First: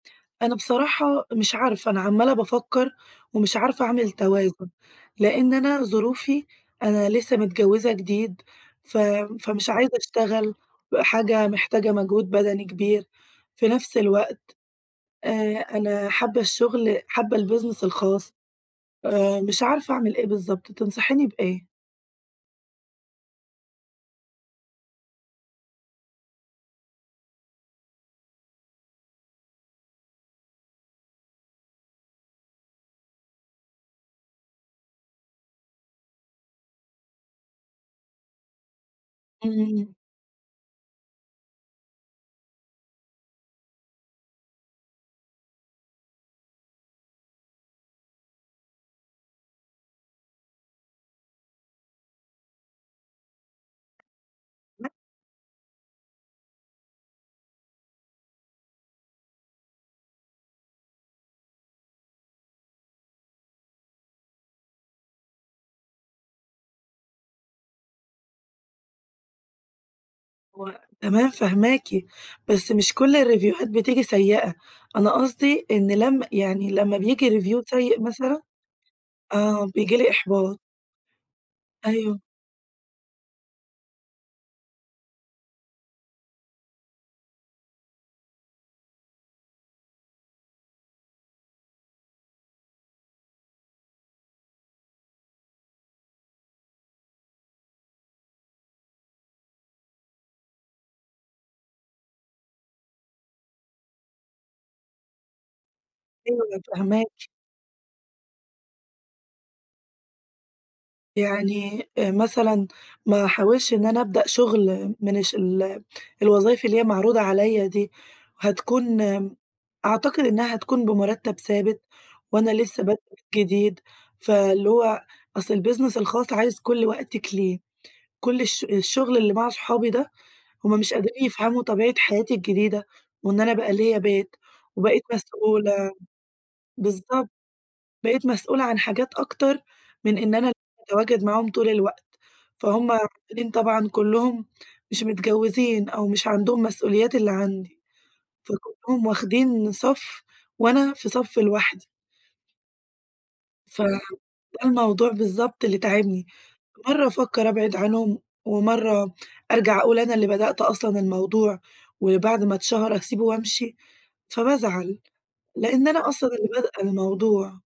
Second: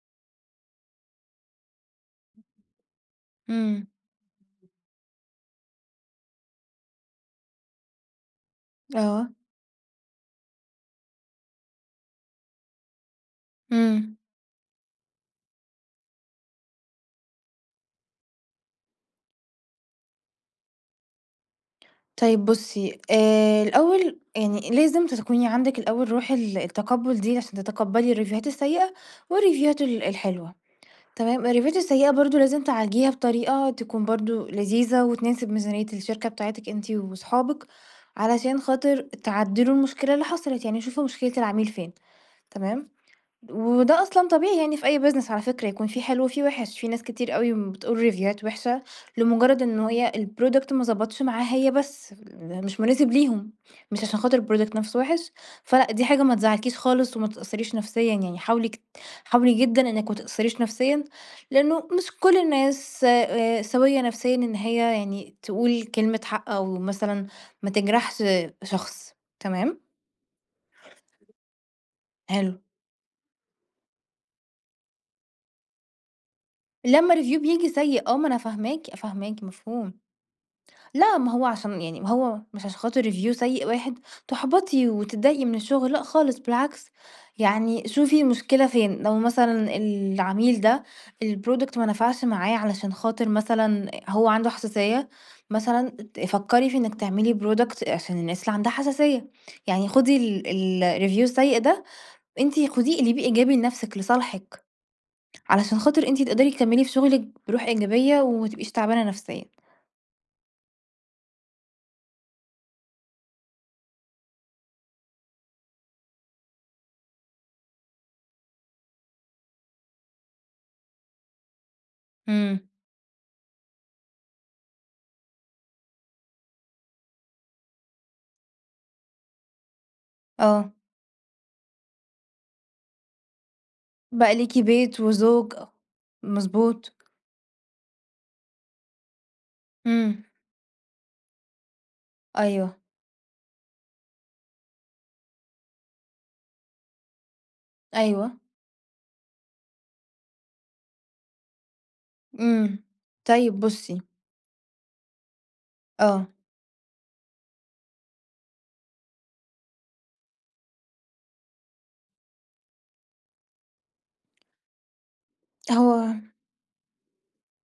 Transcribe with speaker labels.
Speaker 1: أنا بصراحة، مش عارفة، أنا عمَّالة بافكّر ومش عارفة
Speaker 2: إمم.
Speaker 1: أعمل توازُن؛ لأن أنا ظروفي، أنا لسه متجوّزة جديد ف
Speaker 2: آه.
Speaker 1: فمش عايزة أشتغل بحاجة محتاجة مجهود بدني كبير، في نفس
Speaker 2: إمم.
Speaker 1: الوقت آآ أنا حابّة الشغل، حابّة الbusiness الخاص آآ، مش عارفة أعمل إيه بالضبط. تنصحيني بإيه؟
Speaker 2: طيب بُصّي آآ، الأول يعني لازم تكوني عندِك الأول رُوح ال التقبُّل دي عشان تتقبّلي الريفيوهات السيّئة والريفيوهات ال الحلوة، تمام، الريفيوهات السيّئة برضه لازم تعالجيها بطريقة تكون برضه لذيذة، وتناسب ميزانيّة الشركة بتاعتِك أنتِ وأصحابِك، علشان خاطِر تعدِّلوا
Speaker 1: إمم.
Speaker 2: المشكلة اللي حصَلِت، يعني شوفوا مشكلة العميل فين. تمام. وده أصلًا طبيعي يعني في أي business على فكرة يكون في حلوة وفي وِحش، في ناس كتير أوي بتقول ريفيوهات وِحشة لمجرّد إن هي الproduct ما ضبَطش معاها، هي بس مش مناسب ليهم، مش عشان خاطر الproduct نفْسه وِحش، فلأ، دي حاجة ما تزّعلكيش خالص وما تتأثّريش نفسيًا يعني حاولي ك حاولي جدًا إنِك ما تتأثّريش نفسيًا لأنه مش كلّ الناس س سويّة نفسيًا، إن هي يعني تقول كلمة حق أو مثلًا ما تجرَحش شخص، تمام؟
Speaker 1: هو تمام، فاهماكِ،
Speaker 2: حلو.
Speaker 1: بس مش كل الريفيوهات بتيجي سيّئة، أنا قصْدي إن لم يعني لمّا
Speaker 2: لما
Speaker 1: بييجي
Speaker 2: review
Speaker 1: review
Speaker 2: بييجي
Speaker 1: سيّء
Speaker 2: سيء آه، ما أنا
Speaker 1: مثلًا
Speaker 2: فاهماكِ فاهماكِ،
Speaker 1: آآ،
Speaker 2: مفهوم.
Speaker 1: بييجي لي إحباط.
Speaker 2: لأ، ما هو عشان يعني ما
Speaker 1: أيوه.
Speaker 2: هو مش عشان خاطر review سيّء واحد تُحبَطي وتتضايقي من الشغل، لأ خالص بالعكْس، يعني شوفي المشكلة فين لو مثلًا العميل ده الproduct ما نفَعش معاه علشان خاطِر مثلًا هو عنده حساسيّة، مثلًا ت فكّري في إنِك تعملي product عشان الناس اللي عندها حساسيّة، يعني خدي ال ال الreview السيّء ده، أنتِ خُديه اقلبيه إيجابي لنفسِك، لصالحِك، علشان خاطر أنتِ
Speaker 1: أيوه
Speaker 2: تقدَري تكمّلي في شُغلِك
Speaker 1: فاهماكِ.
Speaker 2: برُوح إيجابية، وما تبقيش تعبانة نفسيًا.
Speaker 1: يعني أ مثلًا ما أحاولش إن أنا أبدأ شُغل من الش ال الوظايف اللي هي معروضة عليَّ دي، هتكون، أعتقد إنها هتكون بمرتّب ثابت وأنا
Speaker 2: إمم.
Speaker 1: لسه بادئة جديد، فاللي هو أصْل البيزنس الخاص، عايز كل وقتِك ليه، كل الش الشغل اللي مع أصحابي ده، هُم
Speaker 2: آه.
Speaker 1: مش قادرين يفهَموا طبيعة حياتي الجديدة وإن أنا بقى ليَّ
Speaker 2: بقى
Speaker 1: بيت
Speaker 2: ليكِ بيت
Speaker 1: وبقيت
Speaker 2: وزوج.
Speaker 1: مسئولة
Speaker 2: مضبوط.
Speaker 1: بالضبط. بقيت مسئولة عن حاجات أكتر من
Speaker 2: إمم.
Speaker 1: إن أنا أتواجد معاهم طول الوقت،
Speaker 2: أيوه.
Speaker 1: فهُم [unintelligible] طبعًا كلّهم مش متجوّزين أو مش عندهم مسئوليات اللي عندي،
Speaker 2: أيوه.
Speaker 1: فكلّهم واخدين صَف وأنا في صَف لوحدي.
Speaker 2: إمم. طيب
Speaker 1: ف
Speaker 2: بُصّي
Speaker 1: ده الموضوع بالضبط اللي تاعبني،
Speaker 2: آه.
Speaker 1: مرَّة أفكّر أبعِد عنهم، ومرَّة أرجَع أقول أنا اللي بدأت أصلًا الموضوع، وبعد ما اتشَهر أسيبه وأمشي، فبازعَل، لأن أنا أصلًا
Speaker 2: هو
Speaker 1: اللي بادئة الموضوع.